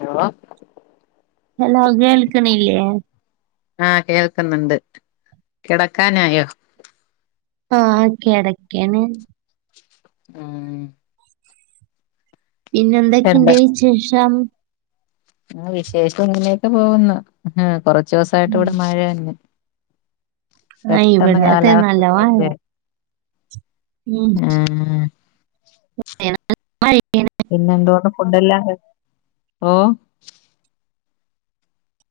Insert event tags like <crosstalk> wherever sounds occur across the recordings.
Hello hello കേൾക്കിണല്ലേ ആഹ് കേൾക്കുന്നുണ്ട് കിടക്കാനായോ ആ ക്കെട ക്കാണ് ആ പിന്നെ എന്തൊക്കെയുണ്ട് വിശേഷം ആ വിശേഷം ഇങ്ങനെയൊക്കെ പോകുന്നു കൊറ ച്ച് ദിവസമായിട്ട് ഇവിടെ മഴ തന്ന ആ ഇവിടെ അതെ നല്ല മഴ ഉം <unintelligible> പിന്നെ എന്തോണ്ട് ഫുഡല്ലാ ഓ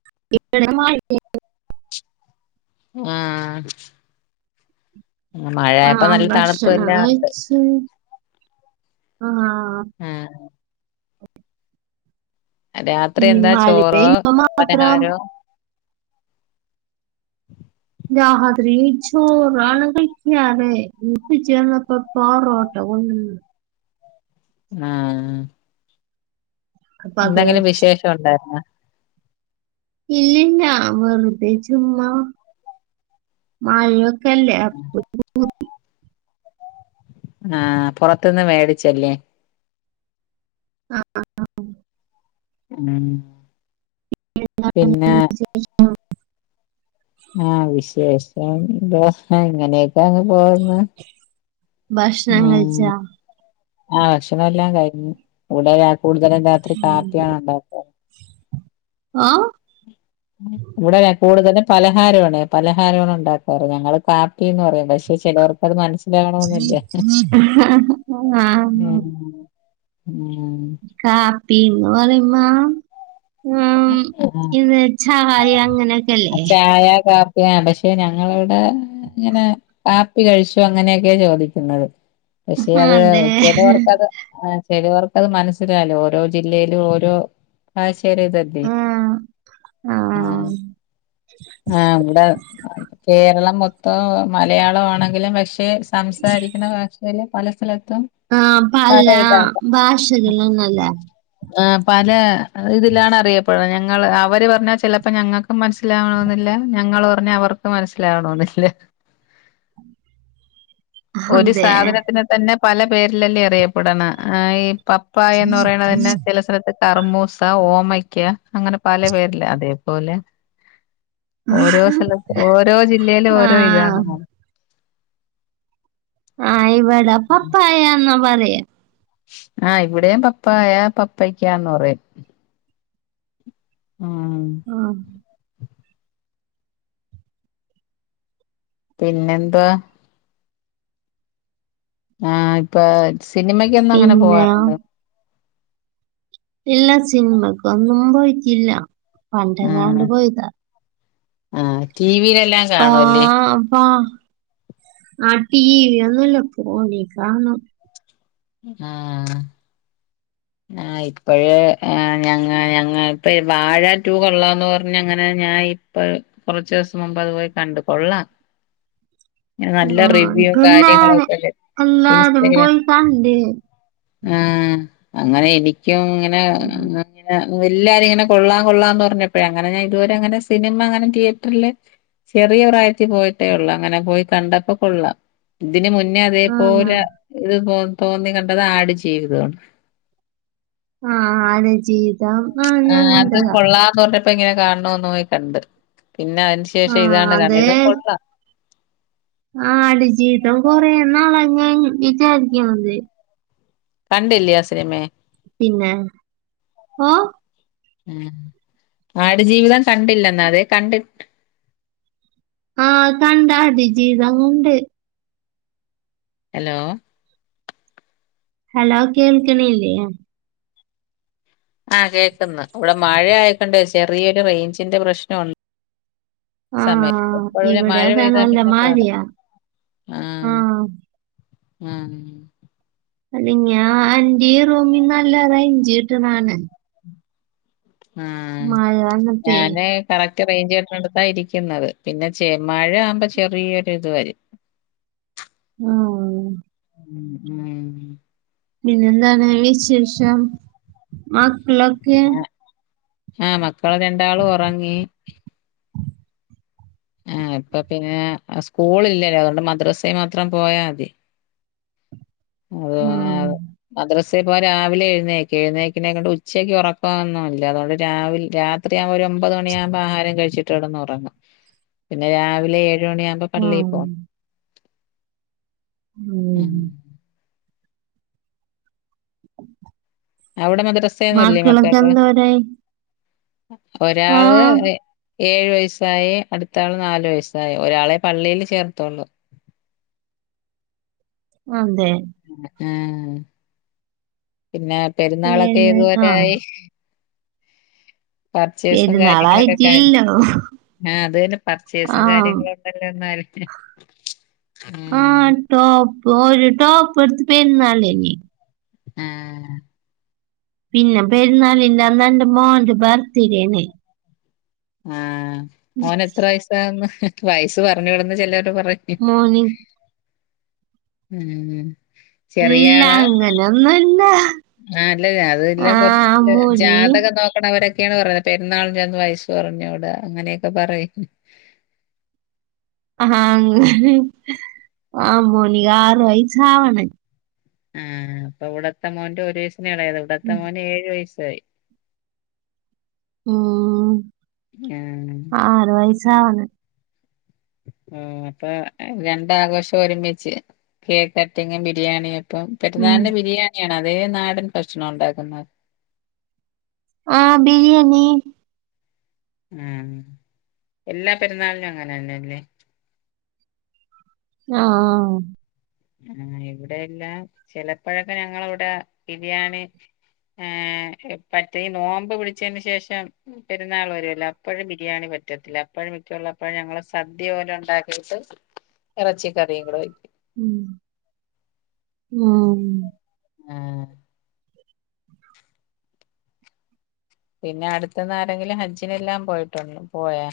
<inaudible> ആഹ ആഹ് മഴയായപ്പംനല്ല തണ്പ്പ് എല്ലാംണ്ട് ആഹ ആഹ രാത്രി ഈ എന്താ മഴ ചോറോ പെയ്യുമ്പോ മാത്രം പലഹാരോ രാത്രി ചോറണ് കഴിക്കാറേ ഇന്ന്പ്പച്ചിവന്നപ്പ പാറോട്ട കൊണ്ട് വന്ന് ആഹ അപ്പൊ അത് എന്തെങ്കിലും കഴിച്ചു വിശേഷം ഉണ്ടായിരുന്നോ ഇല്ലില്ല വെറുതെ ചുമ്മാ മഴൊക്കെല്ലേ അപ്പൊ രു പൂതി ആഹ പുറത്ത്ന്ന് മേടിച്ചല്ലേ ആഹ ഉ ആഹ വിശേഷ ഇന്ത ഇങ്ങനെയൊക്കാ അങ്ങ് പോവ്ന്ന് ഭക്ഷണം കഴിച്ചാ ആഹ ഭക്ഷണം എല്ലാം കഴിഞ്ഞു കൂടെ രാ കൂടുതലും രാത്രി കാപ്പിയാണ് ഉണ്ടാക്കാ ഓഹ ഇവിടെ കൂടുതലും പലഹാരമാണ് പലഹാരമാണ് ഉണ്ടാക്കാറ് ഞങ്ങള് കാപ്പിന്ന് പറയും പക്ഷെ ചിലവർക്ക്ത് മനസ് ആഹ ഉം കാപ്പിന്ന് പറയ്മ്മം ആ ഉം ഇത് ചായ അങ്ങനെയൊക്കെല്ലേ യാ പക്ഷെ ഞങ്ങളിവിടെ ഇങ്ങനെ കാപ്പി കഴിച്ചു അങ്ങനെയൊക്കെയ ചോദിക്കുന്നത് പക്ഷെ അത് അതെ ചിലവർക്കത് ചിലവർക്കത് മനസ്സിലായല്ല ഓരോ ജില്ലയിലും ഓരോ ഭാഷയില ആഹ് ആ ആഹ് ആ ഇവിടെ കേരളം മൊത്ത ഇപ്പോ മലയാളം ആണെങ്കിലും പക്ഷ പക്ഷേ സംസാരിക്കണ ഭാഷല് പല സ്ഥലത്ത് ആ പല ഭാഷകളെന്നു ആ പല ഇതിലാണ് അറിയപ്പെടുന്നത് ഞങ്ങൾ അവര് പറഞ്ഞാ ചിലപ്പോ ഞങ്ങൾക്കും മനസ്സിലാവണെന്നില്ല ഞങ്ങൾ പറഞ്ഞാ അവർക്കും മനസിലാവണെന്നില്ല ഒരു അതെ സാധനത്തിനന് തന്നെ പല പേരിലല്ലേ അറിയപ്പെടണം ഈ പപ്പായ എന്ന് പറയണ തന്നെ അത്ത് കറുമൂസ ഓമയ്ക്ക അങ്ങനെ പല പേരിലേ അതെ പോലെ ഓരോ സ്ഥലത്ത് ഓരോ ജില്ലയിലും ഓരോ ഇതാണ് ആഹ് ആ ഇ ഇവട പപ്പായ പറയാ ആ ഇവിടെയും പപ്പായ പപ്പക്കാന്ന് പറയും ഉം ആ പിന്നെന്തുവാ ആ ഇപ്പൊ സിനിമക്കൊന്നങ്ങനെ പിന്നെ പോവാറുണ്ടൊ ഇല്ലാ സിനിമക്കൊന്നും പോയിട്ടില്ല പണ്ടങ്ങാണ്ട് പോയിതാ ആ ടിവിലൊ <unintelligible> ടി വി ഒന്നുംല്ല ഫോണിൽ കാണും ആ ആ ഇപ്പഴേ ഞങ്ങ ഞങ്ങ ഇപ്പ വാഴ ടു കൊള്ളാംന്ന് പറഞ്ഞ അങ്ങനെ ഞാ ഇപ്പ കുറച്ചു ദിവസം മുമ്പ് അതു പോയി കണ്ടു കൊള്ളാം നല്ല ആ റിവ്യൂ ഇപ്പ എല്ലാരും കാര്യങ്ങളൊക്കെല്ലേ എല്ലാരും പോയി കണ്ട് ആ അങ്ങനെ എനിക്കും ഉം. ഇങ്ങനെങ്ങനെ എല്ലാരും ഇങ്ങനെ കൊള്ളാം കൊള്ളാംന്ന് പറഞ്ഞപ്പോഴ അങ്ങനെ ഞൻ ഇതുവരെ അങ്ങനെ സിനിമ അങ്ങനെ തീയറ്ററിൽ ചെറിയ പ്രായത്തിൽ പോയിട്ടേ ഉള്ളൂ അങ്ങനെ പോയി കണ്ടപ്പോ കൊള്ളാം ഇതിന് മുന്നേ പിന്നെ ആണോ? അതേപോലെ ഇത് പോ <unintelligible> <unintelligible> ആ ഞാൻ അത് കണ്ടതാ കൊള്ളാ തോ പ്പ എങ്ങനെ <unintelligible> കണ്ട് പിന്നെ അതിന് ആ ശേഷം ഇതാണ് കണ്ട്‌ ഇതും കൊള്ളാം. ആടു ജീവിതം കൊറേ <unintelligible> കണ്ടില്ലേ ആ സിനിമ പിന്നെ ഓ ആടുജീവിതം കണ്ടില്ല <unintelligible> ആ കണ്ടാ മതി <unintelligible> ഹലോ ഹലോ കേൾക്കിണില്ലേ ആഹ കേക്ക്ന്ന് ഇവിടെ മഴ ആയികൊണ്ട് ചെറിയൊരു റേഞ്ചിന്റെ പ്രശ്ന ആ സമേം <unintelligible> ഇവിടെ മഴ അതാ പെയ്ത നല്ല പിന്നെ പാട മഴയാ ആ ആ അല്ല ഞാൻ ന്റെ ഈ റൂമിൽ നല്ല റേഞ്ച് കിട്ടണാണ് ആഹ് മഴ വന്നപ്പേഴ് ഞാന് <unintelligible> ഇരിക്കുന്നത് പിന്നെ ചെ മഴ ആവുമ്പോ ചെറിയൊരു ഇത് വരു ആ ഉം പിന്നെന്താണ് വിശേഷം <unintelligible> ആ മക്കള് രണ്ടാളും ഒറങ്ങി ആ ഇപ്പ പിന്നെ സ്കൂൾ ഇല്ലേ അതൊ ണ്ട് മദ്രസയി മാത്രം പോയാ മതി ആ <unintelligible> മദ് സ് പ്പോ രാവിലെ എഴുന്നേക്കെ <unintelligible> ഉച്ചക്ക് ഉറക്കൊന്നുമില്ല അതുകൊണ്ട് രാത്രി ഒരു ഒമ്പത് മണിയാകുമ്പോ ആഹാരം കഴിച്ചിട്ട് കി ടന്ന് ഉറങ്ങും പിന്നെ രാവിലെ <unintelligible> ആ പള്ളിൽ പോ ഉം. അവ്ടെ ങ്ങക്ക് <unintelligible> ഒരാള് ആഹ് ഏഴു വയസ്സായി അടുത്ത ആള് നാലു വയസ്സായി ഒരാളെ പള്ളീ ൽ ചേർതൊള്ളൂ <unintelligible> <unintelligible> പിന്നെ പെരുന്നാളൊക്കെ ഏഴ് ഏതുവരെ ആഹ് യായ് പർച്ചേസും കാര്യങ്ങളൊക്കെ <unintelligible> പെരുന്നാളായിട്ടില്ലല്ലോ ആ അത് തന്നെ പർച്ചേസും ആഹ് <unintelligible> <inaudible> ആ ടോപ്പ് ഒരുര ടോപ്പ് <unintelligible> പരന്നല്ലേനി ഉം പിന്നെ പെരുന്നാളിന്റെ അന്ന് എൻറെ മോന്റെ ബർത്ത്ഡേനെ ആ മോനെ എത്ര വയസ ആന്ന് വയസ് പറഞ്ഞു വിടന്ന് ചെല മോനെ ഉം എല്ല അങ്ങനൊന്നുല്ല ആ അല്ലഅത് <unintelligible> ആഹ് കുറച്ചല്ല മോന് ജാതകം നോക്കണവരെ ക്കെയാണ് പറഞ്ഞത് പെരുന്നാളിന്റന്ന് വയസ്സ് പറഞ്ഞൂട അങ്ങനെയൊക്കെ പറയ ആ ആഹ് മോനിക ആറ് വയസാ വണ് ആ അപ്പൊ ഇവിടത്തെമോന്റെ ഒരെ എളേത് ഇവിടെത്ത മോന് എഴു വയസ് <unintelligible> ഉം ആഹ് ആറ് വയ- സാവണ് ഓ അപ്പൊ രണ്ടാഘോഷം ഒരുമിച്ച് കേക്കട്ടിങ്ങും ബിരിയാണിയൊക്കെ പ്പം ഉം പെര്ന്നാളിന് ബിരിയാണിയാ- അതേ നാടൻ ഭക്ഷണാ ഉണ്ടാക്കുന്നത് ആഹ് ബിരിയേണി ഉം എല്ലാ പെരുന്നാളിനു അങ്ങനെന്നല്ലേ ആഹ് ആ ഇവിടെ എല്ലാം ചെലപ്പഴൊക്കെ ഞങ്ങളവിടെ ബിരിയാണി ഏ പറ്റി ഈ നോമ്പ് പിടിച്ചതിന് ശേഷം പെരുന്നാൾ വരുല്ലോ അപ്പഴും ബിരിയാണി പറ്റത്തില്ല അപ്പഴും മിക്കുള്ള അപ്പോഴും ഞങ്ങള് സദ്യ പോലെ ഉണ്ടാക്കിട്ട് ഇറച്ചി കറിയും കൂടെ വെക്കും ഉം ആം ആഹ് പിന്നെ അടുത്തന്ന് ആരെങ്കിലും ഹജ്ജിനെല്ലാം പോയിട്ടുണ്ട് പോയോ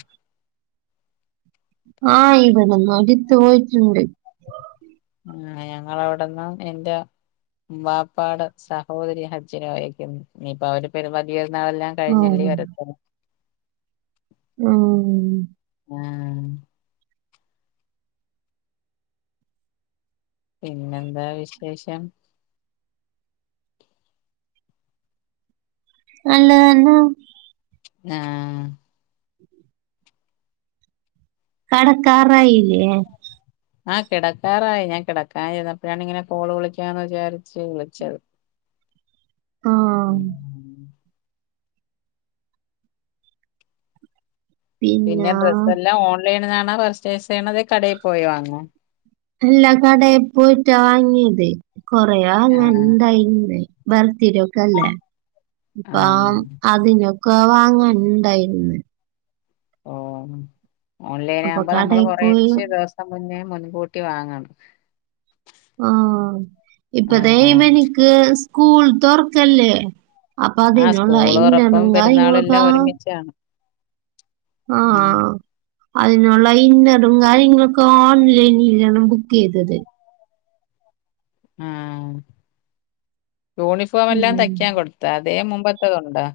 ആഹ് ഇവിടന്ന് ഒരു <unintelligible> ഇണ്ട് ആ ഞങ്ങളവിടെന്ന് എന്റെ വാപ്പാടെ സഹോദരി ഹജ്ജിനോയെക്കുന്നു നീപ്പൊ അവര് <unintelligible> എന്നാവെല്ലാം കഴിഞ്ഞല്ലേ വര <unintelligible> ആഹ് ആഹ് പിന്നെന്താ വിശേഷം? നല്ലത് തന്നെ ആഹ് കടക്കാറായില്യേ? ആഹ് കിടക്കാറായി ഞാൻ കിടക്കാൻ ഇരുന്നപ്പഴാണ് ഇങ്ങനെ കോള് വിളിക്കാന്ന് വിചാരിച്ച് വിളിച്ചത്. ആ. ഉം പിന്നെ ഡ്രസ്സ് എല്ലാം ഓൺലൈനിന്നാണ് ന്നാ പർചെയ്സ് ചെയ്യണത് കടേ പോയി വാങ്ങുമോ? അല്ല കടെ പോയിറ്റാ വാങ്ങിയത്. കൊറയാ അങ്ങ ആഹ് <unintelligible> ബെർത്തിഡയൊക്കെയല്ലേ അപ്പം ആഹ് അതിനൊക്ക് ക്കെ വാങ്ങാൻ ഇണ്ടായിരുന്ന് ഓഹ് ഓൺലൈൻ അപ്പൊ ആകുമ്പോ നമ്മള് കടയിൽ പോയി കൊറേച്ച് ദിവസം മുന്നേ മുൻകൂട്ടി വാങ്ങാണ്. ആ ഇപ്പതെ ആഹ് ഇവനിക്ക് സ്കൂൾ തൊറക്കല്ലേ. ആ സ്കൂള് തൊറപ്പും പെരുന്നാളും എല്ലാം ഒരുമിച്ചാണ് അഹ് ആ അതിനുള്ള ഇന്നറും കാര്യങ്ങളൊക്കെ ഓൺലൈനിലാണ് ബുക്ക് ചെയ്തത്. ആഹ് യൂണിഫോം എല്ലാം ഉം തയ്ക്കാൻ കൊടുത്താ? അതേ മുമ്പത്തതുണ്ടാ?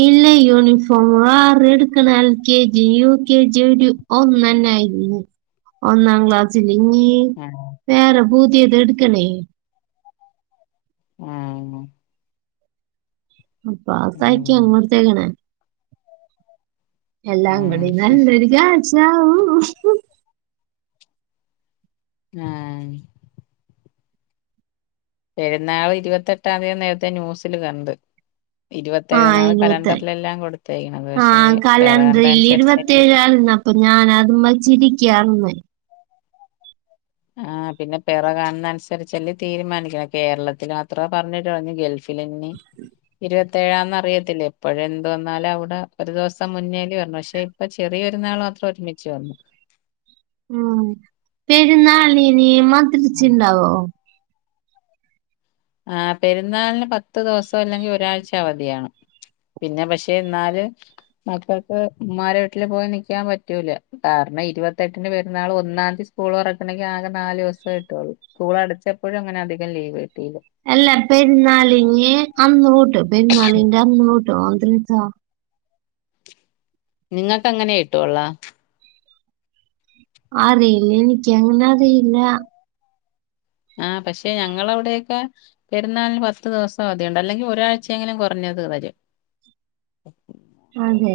ഇല്ല യൂണിഫോം വേറെ എടുക്കണം, L K G, U K G ഒരു ഒന്നന്നൊയിരുന്നു, ഒന്നാം ക്ലാസ്സി <unintelligible> ആഹ് വേറ പുതിയത് എടുക്കണേ ആ അപ്പ ഉം തയ്ക്കാൻകൊടുത്തക്കണെ എല്ലാം ഉം അങ്ങടിങ്ങട് <unintelligible> <unintelligible> ആ അ പെരുന്നാള് ഇരുപത്തെട്ടാം തീയതിയാ നേരത്തെ ന്യൂസില് കണ്ട് ആഹ ഇരുപത്തേഴെന്നാണ് ഇരുപത്തി കലണ്ടറിലെല്ലാം കൊടുത്തേക്കണത് പക്ഷേ ആഹ പെറ കണ്ട കലണ്ടൽ അനുസരിച്ചല്ലേ ഇരുപത്തേഴ ആരുന്ന് അപ്പൊ ഞാൻ അത് വച്ചിരിക്ക ക്യാർന്ന് ആ പിന്നെ പിറ കാണുന്ന അനുസരിച്ചല്ല തീരുമാനിക്കണെ കേരളത്തില് അത്ര പറഞ്ഞിട്ട പറഞ്ഞു ഗൾഫിലിനി ഇരുപത്തേഴാന്ന് അറിയത്തില്ല ഇപ്പോഴ എന്ത് വന്നാലും അവിടെ ഒരു ദിവസം മുന്നല്ലേ വരുന്നേ പക്ഷെ ഇപ്പ ചെറിയരുന്നാൾ മാത്ര ഒരുമിച്ചു വന്നു ഉ പെരുന്നാളിന് തിരിച്ചണ്ടാവോ ആ പെരുന്നാളിന് പത്ത് ദിവസം അല്ലെങ്കിൽ ഒരാഴ്ച അവധിയാണ് പിന്നെ പക്ഷെ എന്നല് മക്കൾക്ക് ഉമ്മാരു വീട്ടില് പോയി നിക്കക്കാൻ പറ്റൂല കാരണം ഇരുപത്തെട്ടിന്റെ പെരുന്നാൾ ഒന്നാം തീയതി സ്കൂൾ ഉറക്കണെങ്കിൽ ആകെ നാല് ദിവസം കിട്ടുള്ളൂ സ്കൂൾ അടിച്ചപ്പോഴും അങ്ങനെ അധികം ലീവ് കിട്ടിയില്ല എല്ലാം പെരുന്നാളിന് അന്ന്തൊട്ട് പെരുന്നാളിന്റെ അന്നു തൊട്ട് <unintelligible> നിങ്ങക്ക് അങ്ങനെ കിട്ടുവൊള്ളോ അറിയില്ല എനിക്ക് അങ്ങനെ അറിയില്ല. ആ പക്ഷെ ഞങ്ങള അവിടേക്ക പെരുന്നാളിന് ഫസ്റ്റ് ദിവസം അല്ലെങ്കി ഒരാഴ്ച എങ്കിലും കുറഞ്ഞത് വരും. ആ അതേ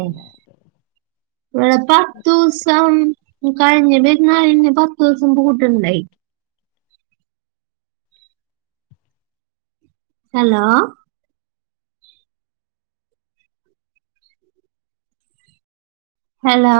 ഇവ്ടെ പത്തൂസം കഴിഞ്ഞ പെരുന്നാളിന് പത്തൂസം പൂട്ടുണ്ടായി. Hello hello